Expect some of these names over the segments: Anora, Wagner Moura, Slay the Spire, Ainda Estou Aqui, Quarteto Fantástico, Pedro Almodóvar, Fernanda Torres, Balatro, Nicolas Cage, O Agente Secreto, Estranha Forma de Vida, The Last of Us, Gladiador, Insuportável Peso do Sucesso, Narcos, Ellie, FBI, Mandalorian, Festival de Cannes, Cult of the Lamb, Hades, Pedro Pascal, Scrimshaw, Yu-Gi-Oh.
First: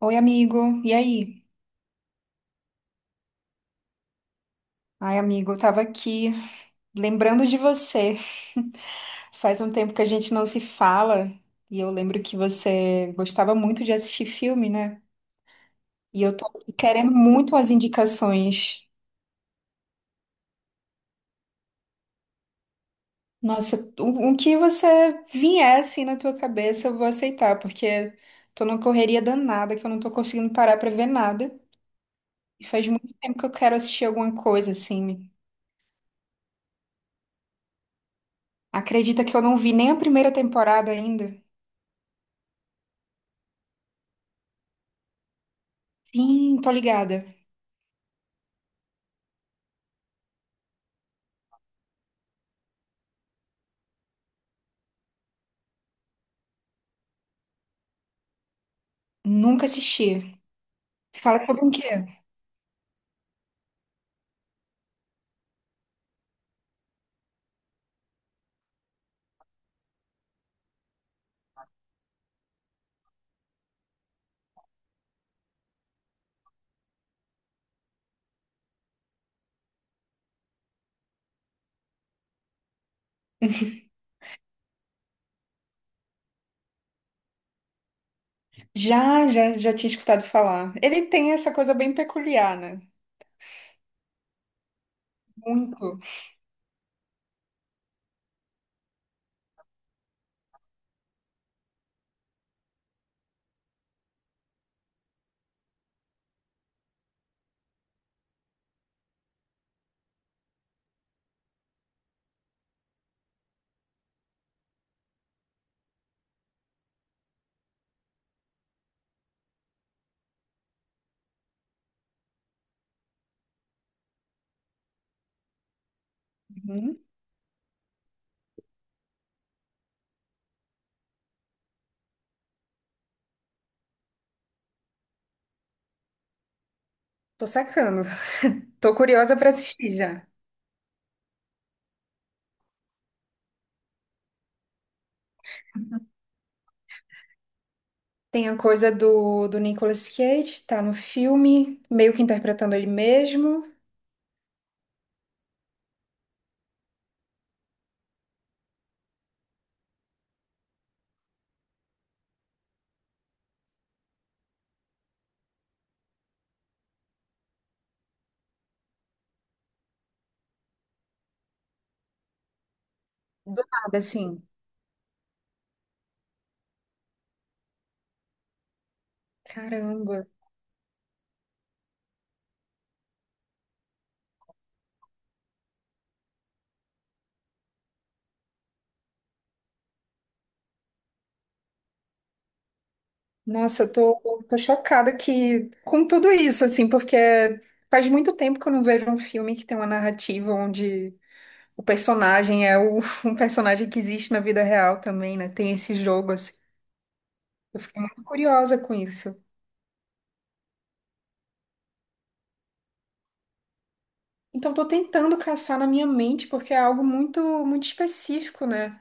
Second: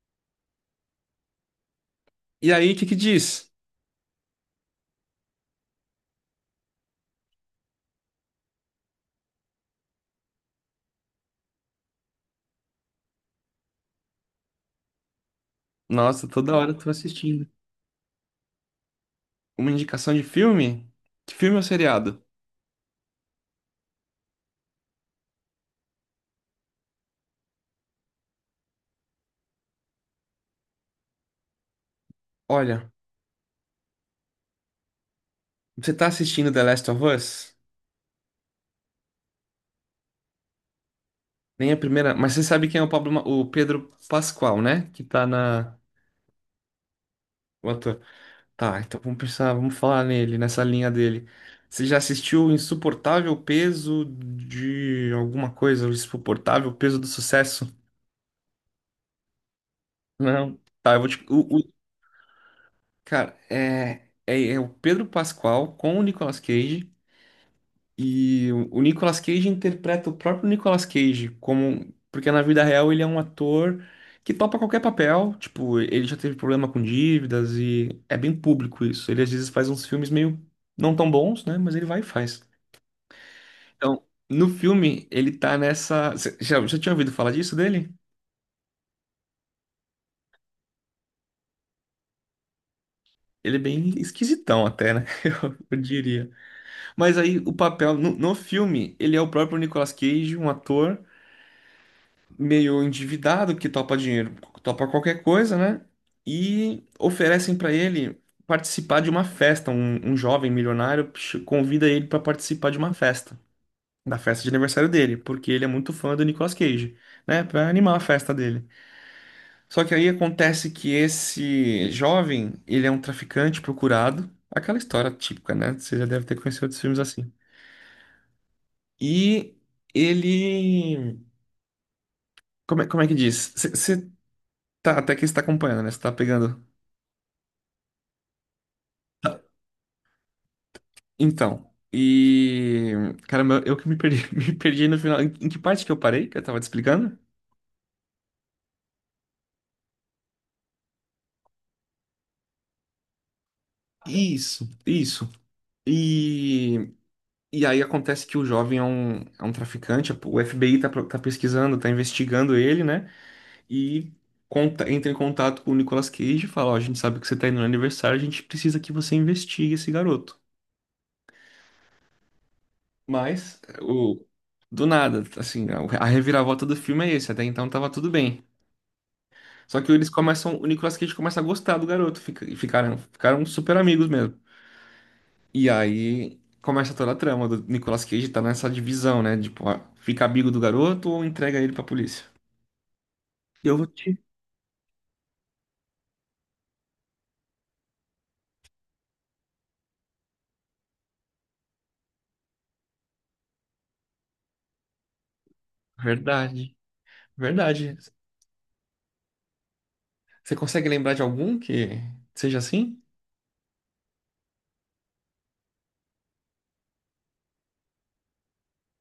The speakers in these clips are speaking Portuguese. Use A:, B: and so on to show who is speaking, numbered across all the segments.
A: Oi, amigo. E aí?
B: E aí, o que que diz?
A: Ai, amigo, eu tava aqui lembrando de você. Faz um tempo que a gente não se fala e eu lembro que você gostava muito de assistir filme, né? E
B: Nossa,
A: eu tô
B: toda hora tu...
A: querendo muito as indicações.
B: uma indicação de filme? Que filme ou seriado?
A: Nossa, o que você vier assim na tua cabeça, eu vou aceitar, porque tô numa correria danada que eu não tô conseguindo parar pra ver nada. E faz
B: Olha,
A: muito tempo que eu quero assistir alguma coisa assim.
B: você tá assistindo The Last of Us?
A: Acredita que eu não vi nem a primeira temporada ainda?
B: Nem a primeira, mas você sabe quem é o Pablo, Ma- o Pedro Pascal, né? Que tá na
A: Sim, tô ligada.
B: o ator. Tá, então vamos pensar, vamos falar nele, nessa linha dele. Você já assistiu o Insuportável Peso de alguma coisa? O Insuportável Peso do Sucesso?
A: Nunca assisti.
B: Não. Tá, eu vou te.
A: Fala sobre o
B: O-
A: quê?
B: Cara, é o Pedro Pascal com o Nicolas Cage. E o Nicolas Cage interpreta o próprio Nicolas Cage como, porque na vida real ele é um ator que topa qualquer papel, tipo, ele já teve problema com dívidas e é bem público isso. Ele às vezes faz uns filmes meio não tão bons, né, mas ele vai e faz. Então, no filme ele tá nessa. Você já tinha ouvido falar disso dele?
A: Já tinha escutado falar. Ele tem essa coisa bem peculiar, né?
B: Ele é bem esquisitão até, né? Eu
A: Muito.
B: diria. Mas aí o papel no, no filme, ele é o próprio Nicolas Cage, um ator meio endividado que topa dinheiro, topa qualquer coisa, né? E oferecem para ele participar de uma festa. Um jovem milionário ch- convida ele para participar de uma festa, da festa de aniversário dele, porque ele é muito fã do Nicolas Cage, né? Para animar a festa dele. Só que aí acontece que esse jovem, ele é um traficante procurado, aquela história típica, né? Você já deve ter conhecido outros filmes
A: Uhum.
B: assim. E ele, como é que diz? Você tá, até que está acompanhando, né? Você tá pegando.
A: Tô sacando. Tô
B: Tá,
A: curiosa pra assistir já.
B: então, e. Caramba, eu que me perdi, me perdi no final. Em que parte que eu parei que eu tava te explicando?
A: Tem a coisa do Nicolas Cage, tá no filme, meio que interpretando ele mesmo.
B: Isso, isso. E, e aí acontece que o jovem é um traficante, o FBI tá, pro- tá pesquisando, tá investigando ele, né? E conta- entra em contato com o Nicolas Cage e fala: Ó, a gente sabe que você tá indo no aniversário, a gente precisa que você investigue esse garoto. Mas,
A: Do nada,
B: o,
A: assim.
B: do nada, assim, a reviravolta do filme é esse. Até então tava tudo bem. Só que eles
A: Caramba.
B: começam, o Nicolas Cage começa a gostar do garoto, fica- e ficaram, ficaram super amigos mesmo. E aí começa toda a trama do Nicolas Cage tá nessa divisão, né? Tipo, ah, fica amigo do garoto ou entrega ele pra polícia? Eu
A: Nossa,
B: vou
A: eu
B: te.
A: tô, tô chocada que, com tudo isso, assim, porque faz muito tempo que eu não vejo um filme que tem uma narrativa onde o personagem é o, um personagem que existe na vida real também, né? Tem esse jogo, assim.
B: Verdade,
A: Eu
B: verdade.
A: fiquei muito curiosa com isso.
B: Você consegue lembrar de algum que seja assim?
A: Então, tô tentando caçar na minha mente, porque é algo muito específico, né?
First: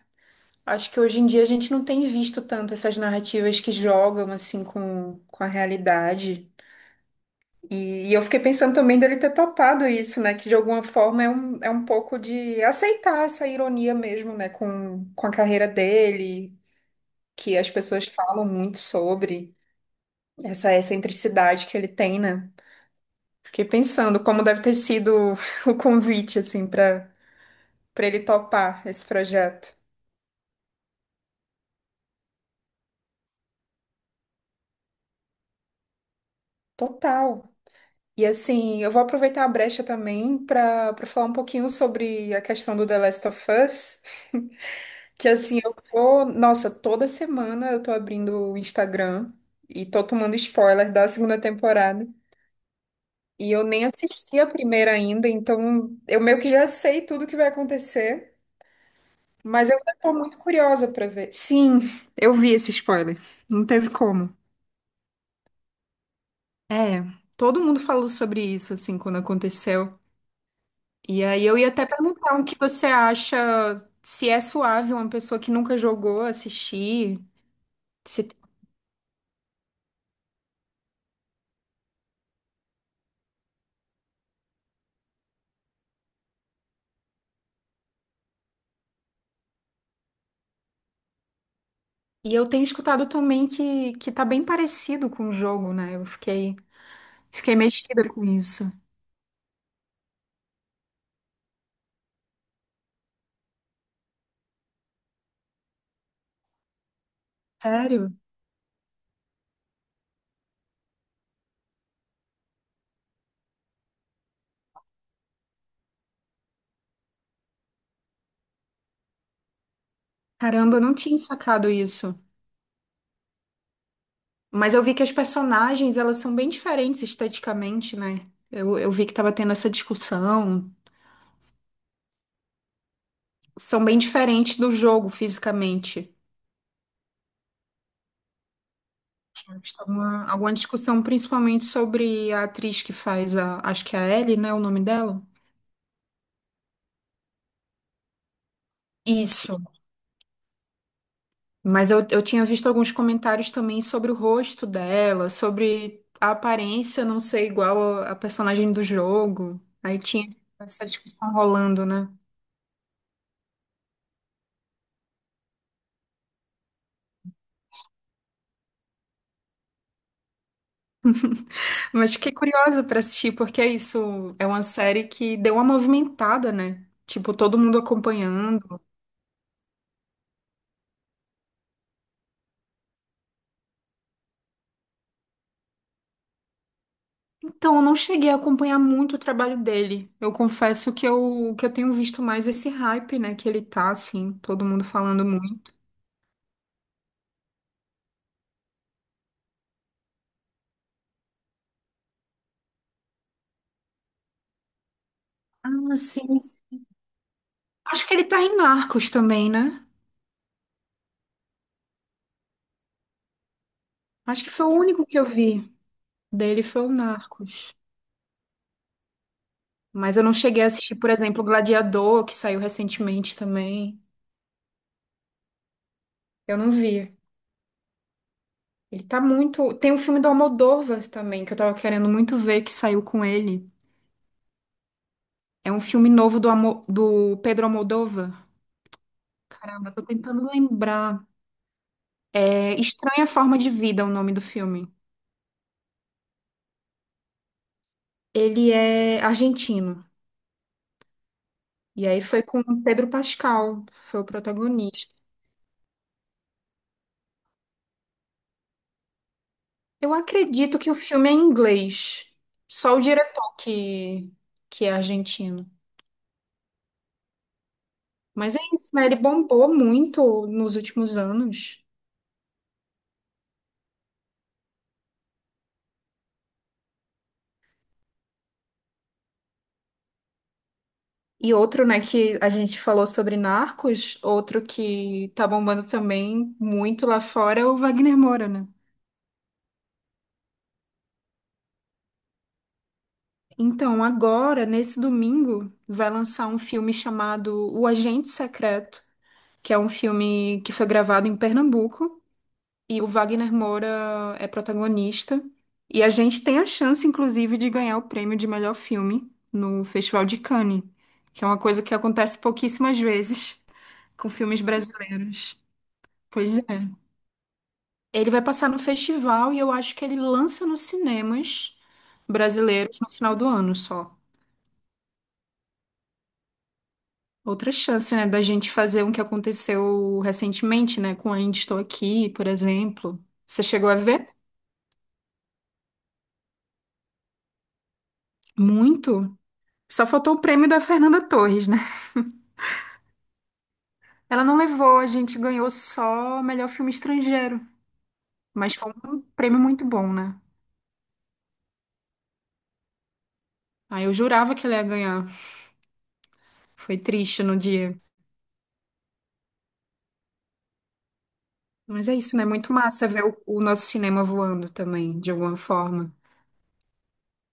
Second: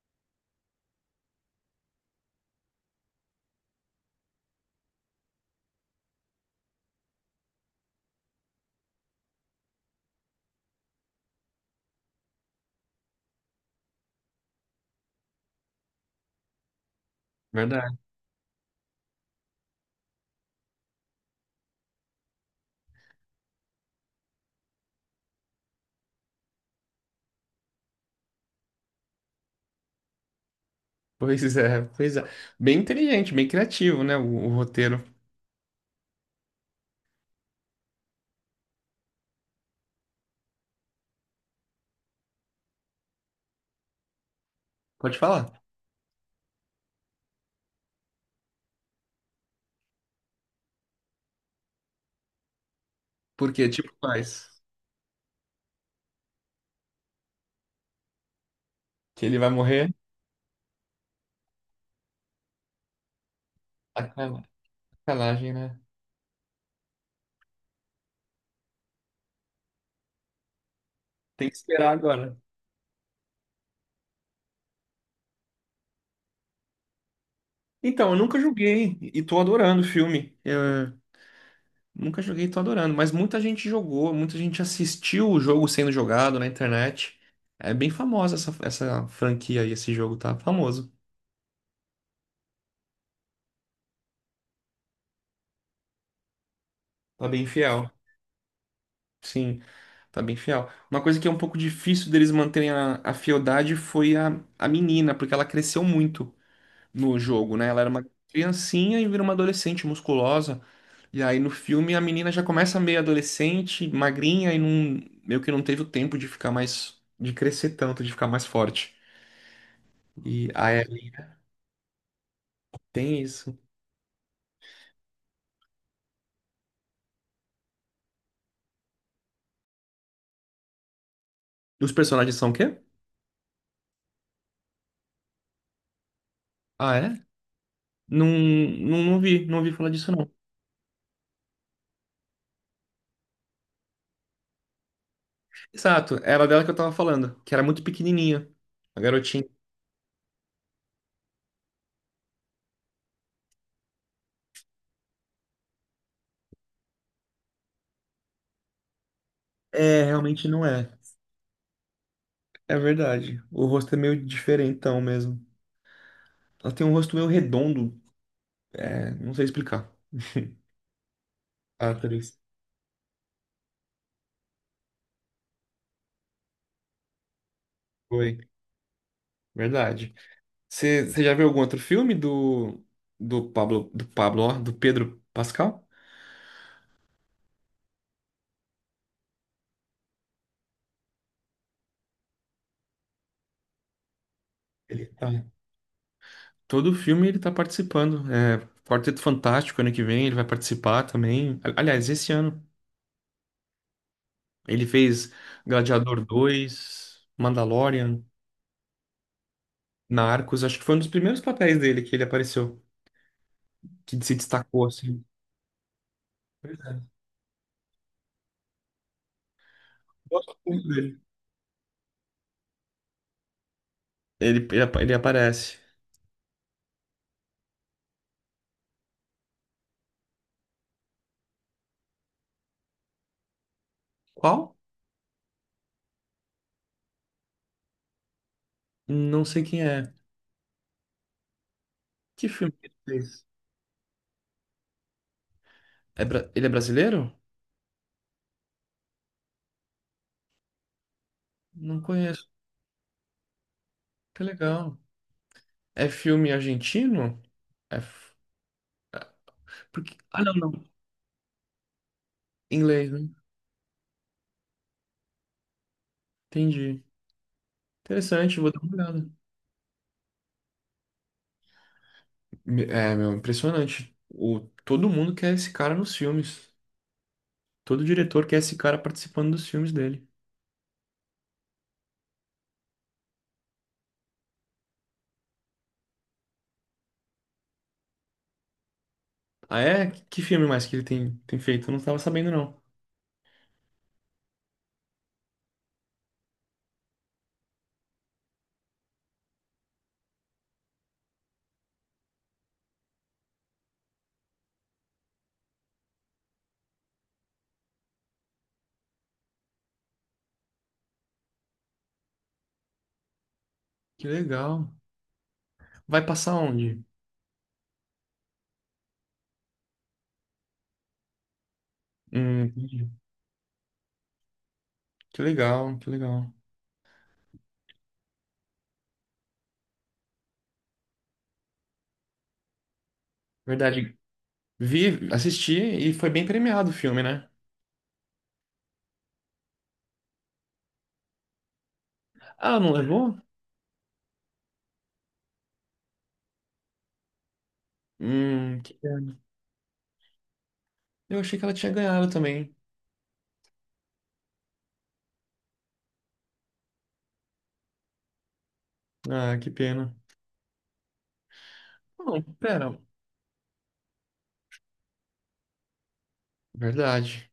A: Acho que hoje em dia a gente não tem visto tanto essas narrativas que jogam, assim, com a realidade. E eu fiquei pensando também dele ter topado isso, né? Que de alguma forma é um pouco de aceitar essa ironia mesmo, né? Com a carreira dele, que as
B: Verdade.
A: pessoas falam muito sobre. Essa excentricidade que ele tem, né? Fiquei pensando como deve ter sido o convite, assim, para ele topar esse projeto.
B: Pois é, pois é. Bem inteligente, bem criativo, né? O roteiro.
A: Total. E assim, eu vou aproveitar a brecha também para falar um pouquinho sobre a questão do The Last of Us,
B: Pode
A: que assim,
B: falar.
A: eu tô, nossa, toda semana eu tô abrindo o Instagram e tô tomando spoiler da segunda temporada. E eu
B: Porque,
A: nem
B: tipo,
A: assisti a
B: faz
A: primeira ainda, então eu meio que já sei tudo que vai acontecer.
B: que ele vai
A: Mas eu
B: morrer?
A: tô muito curiosa pra ver. Sim, eu vi esse spoiler. Não teve como.
B: Acala- Sacanagem, né?
A: Todo mundo falou sobre isso, assim, quando aconteceu. E aí
B: Tem que
A: eu ia até
B: esperar agora.
A: perguntar o que você acha, se é suave uma pessoa que nunca jogou assistir.
B: Então, eu
A: se-
B: nunca joguei e tô adorando o filme. Eu nunca joguei e tô adorando, mas muita gente jogou, muita gente assistiu o jogo sendo jogado na internet. É bem famosa essa, essa franquia aí, esse jogo tá famoso.
A: E eu tenho escutado também que tá bem parecido com o jogo, né?
B: Tá bem
A: Fiquei
B: fiel.
A: mexida com isso.
B: Sim, tá bem fiel. Uma coisa que é um pouco difícil deles manterem a fieldade foi a menina, porque ela cresceu muito. No jogo, né? Ela era uma
A: Sério?
B: criancinha e vira uma adolescente musculosa. E aí no filme a menina já começa meio adolescente, magrinha e não, meio que não teve o tempo de ficar mais, de crescer tanto, de ficar mais forte. E
A: Caramba,
B: aí
A: eu não
B: Ellie
A: tinha sacado isso.
B: tem isso.
A: Mas eu vi que as personagens, elas são bem diferentes esteticamente, né? Eu vi que tava tendo essa discussão.
B: Os personagens são o quê?
A: São bem diferentes do jogo fisicamente.
B: Ah, é? Não vi, não ouvi falar disso não.
A: Alguma discussão principalmente sobre a atriz que faz a, acho que é a Ellie, né, o nome dela?
B: Exato, era dela que eu tava falando, que era muito pequenininha, a garotinha.
A: Isso. Mas eu tinha visto alguns comentários também sobre o rosto dela, sobre a aparência não ser igual a personagem do jogo. Aí
B: É,
A: tinha
B: realmente não
A: essa
B: é.
A: discussão rolando, né?
B: É verdade. O rosto é meio diferentão mesmo. Ela tem um rosto meio redondo, é, não sei explicar. A
A: Mas fiquei
B: atriz.
A: curiosa pra assistir, porque é isso, é uma série que deu uma movimentada, né? Tipo, todo mundo
B: Foi,
A: acompanhando.
B: verdade. Você já viu algum outro filme do, do Pedro Pascal?
A: Então, eu não cheguei a acompanhar muito o trabalho dele. Eu confesso que eu tenho visto mais esse hype, né? Que ele tá, assim, todo mundo
B: Ele
A: falando
B: tá.
A: muito.
B: Todo filme ele tá participando. É, Quarteto Fantástico, ano que vem, ele vai participar também. A- Aliás, esse ano. Ele fez
A: Ah,
B: Gladiador
A: sim.
B: dois,
A: Acho que
B: Mandalorian,
A: ele tá em Narcos também, né?
B: Narcos. Acho que foi um dos primeiros papéis dele que ele apareceu, que se
A: Acho que foi o
B: destacou,
A: único que
B: assim.
A: eu vi dele
B: Pois
A: foi o
B: é.
A: Narcos. Mas eu não
B: Gosto
A: cheguei a
B: muito
A: assistir, por
B: dele.
A: exemplo, Gladiador, que saiu recentemente também.
B: Apa- ele aparece.
A: Eu não vi. Ele tá muito. Tem um filme do Almodóvar também, que eu tava querendo muito ver, que saiu com ele.
B: Qual?
A: É um filme novo do do Pedro Almodóvar.
B: Não sei quem
A: Caramba, tô
B: é.
A: tentando lembrar.
B: Que filme
A: É
B: que ele
A: Estranha
B: fez?
A: Forma de Vida, é o nome do filme.
B: É bra- Ele é brasileiro?
A: Ele é argentino.
B: Não
A: E aí foi
B: conheço.
A: com o Pedro Pascal, foi o
B: Que legal.
A: protagonista.
B: É filme argentino? É... f-
A: Eu
B: Porque... Ah, não, não.
A: acredito que o filme é em inglês. Só o
B: Inglês, né?
A: diretor que é argentino.
B: Entendi.
A: Mas
B: Interessante,
A: é
B: vou dar
A: isso,
B: uma
A: né? Ele
B: olhada.
A: bombou muito nos últimos anos.
B: Me- É, meu, impressionante. O... Todo mundo quer esse cara nos filmes. Todo diretor quer esse cara participando dos filmes dele.
A: E outro, né, que a gente falou sobre Narcos, outro que tá bombando também muito lá fora é o Wagner Moura, né?
B: Ah, é? Que filme mais que ele tem feito? Eu não tava sabendo, não.
A: Então, agora, nesse domingo, vai lançar um filme chamado O Agente Secreto, que é um filme que foi gravado em Pernambuco, e o Wagner Moura é protagonista. E a gente tem a chance, inclusive, de ganhar o prêmio de melhor filme no Festival de Cannes, que é uma coisa que acontece pouquíssimas vezes
B: Que
A: com filmes
B: legal.
A: brasileiros.
B: Vai passar
A: Pois é.
B: onde?
A: Ele vai passar no festival e eu acho que ele lança nos cinemas brasileiros
B: Entendi.
A: no final do ano só.
B: Que legal, que legal.
A: Outra chance, né, da gente fazer um que aconteceu recentemente, né, com Ainda Estou Aqui, por exemplo. Você chegou a
B: Verdade.
A: ver?
B: Vi, assisti e foi bem premiado o filme, né?
A: Muito. Só faltou o prêmio da Fernanda Torres, né?
B: Ah, não levou?
A: Ela não levou, a gente ganhou só melhor filme estrangeiro. Mas foi
B: Que
A: um
B: pena.
A: prêmio muito bom, né?
B: Eu achei que ela tinha ganhado também.
A: Aí eu jurava que ela ia ganhar. Foi triste no dia.
B: Ah, que pena.
A: Mas é isso,
B: Não,
A: né? Muito
B: pera.
A: massa ver o nosso cinema voando também, de alguma forma.
B: Verdade.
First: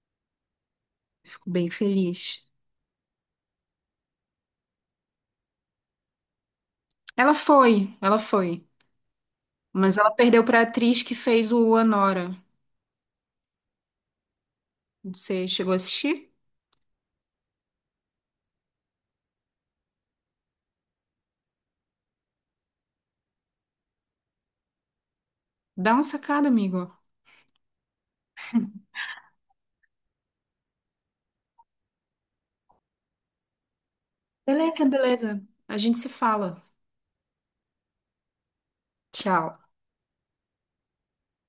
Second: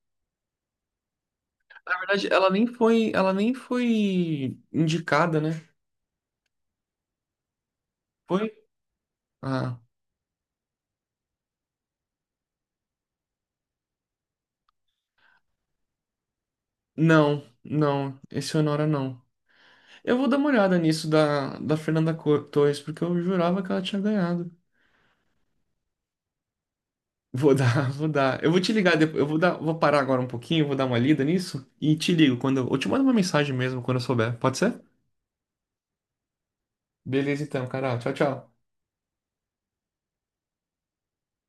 A: Fico bem
B: Na verdade,
A: feliz.
B: ela nem foi indicada, né?
A: Ela foi, ela
B: Foi?
A: foi.
B: Ah,
A: Mas ela perdeu pra atriz que fez o Anora. Você chegou a assistir?
B: não, não. Esse Honora não. Eu vou dar uma olhada nisso da Fernanda Co- Torres, porque eu jurava que ela tinha ganhado.
A: Dá uma sacada, amigo.
B: Vou dar, vou dar. Eu vou te ligar depois. Eu vou dar, vou parar agora um pouquinho, vou dar uma lida nisso e te ligo quando eu te mando uma mensagem mesmo quando eu souber. Pode ser?
A: Beleza, beleza. A gente se fala.
B: Beleza então, Carol. Tchau, tchau.
A: Tchau.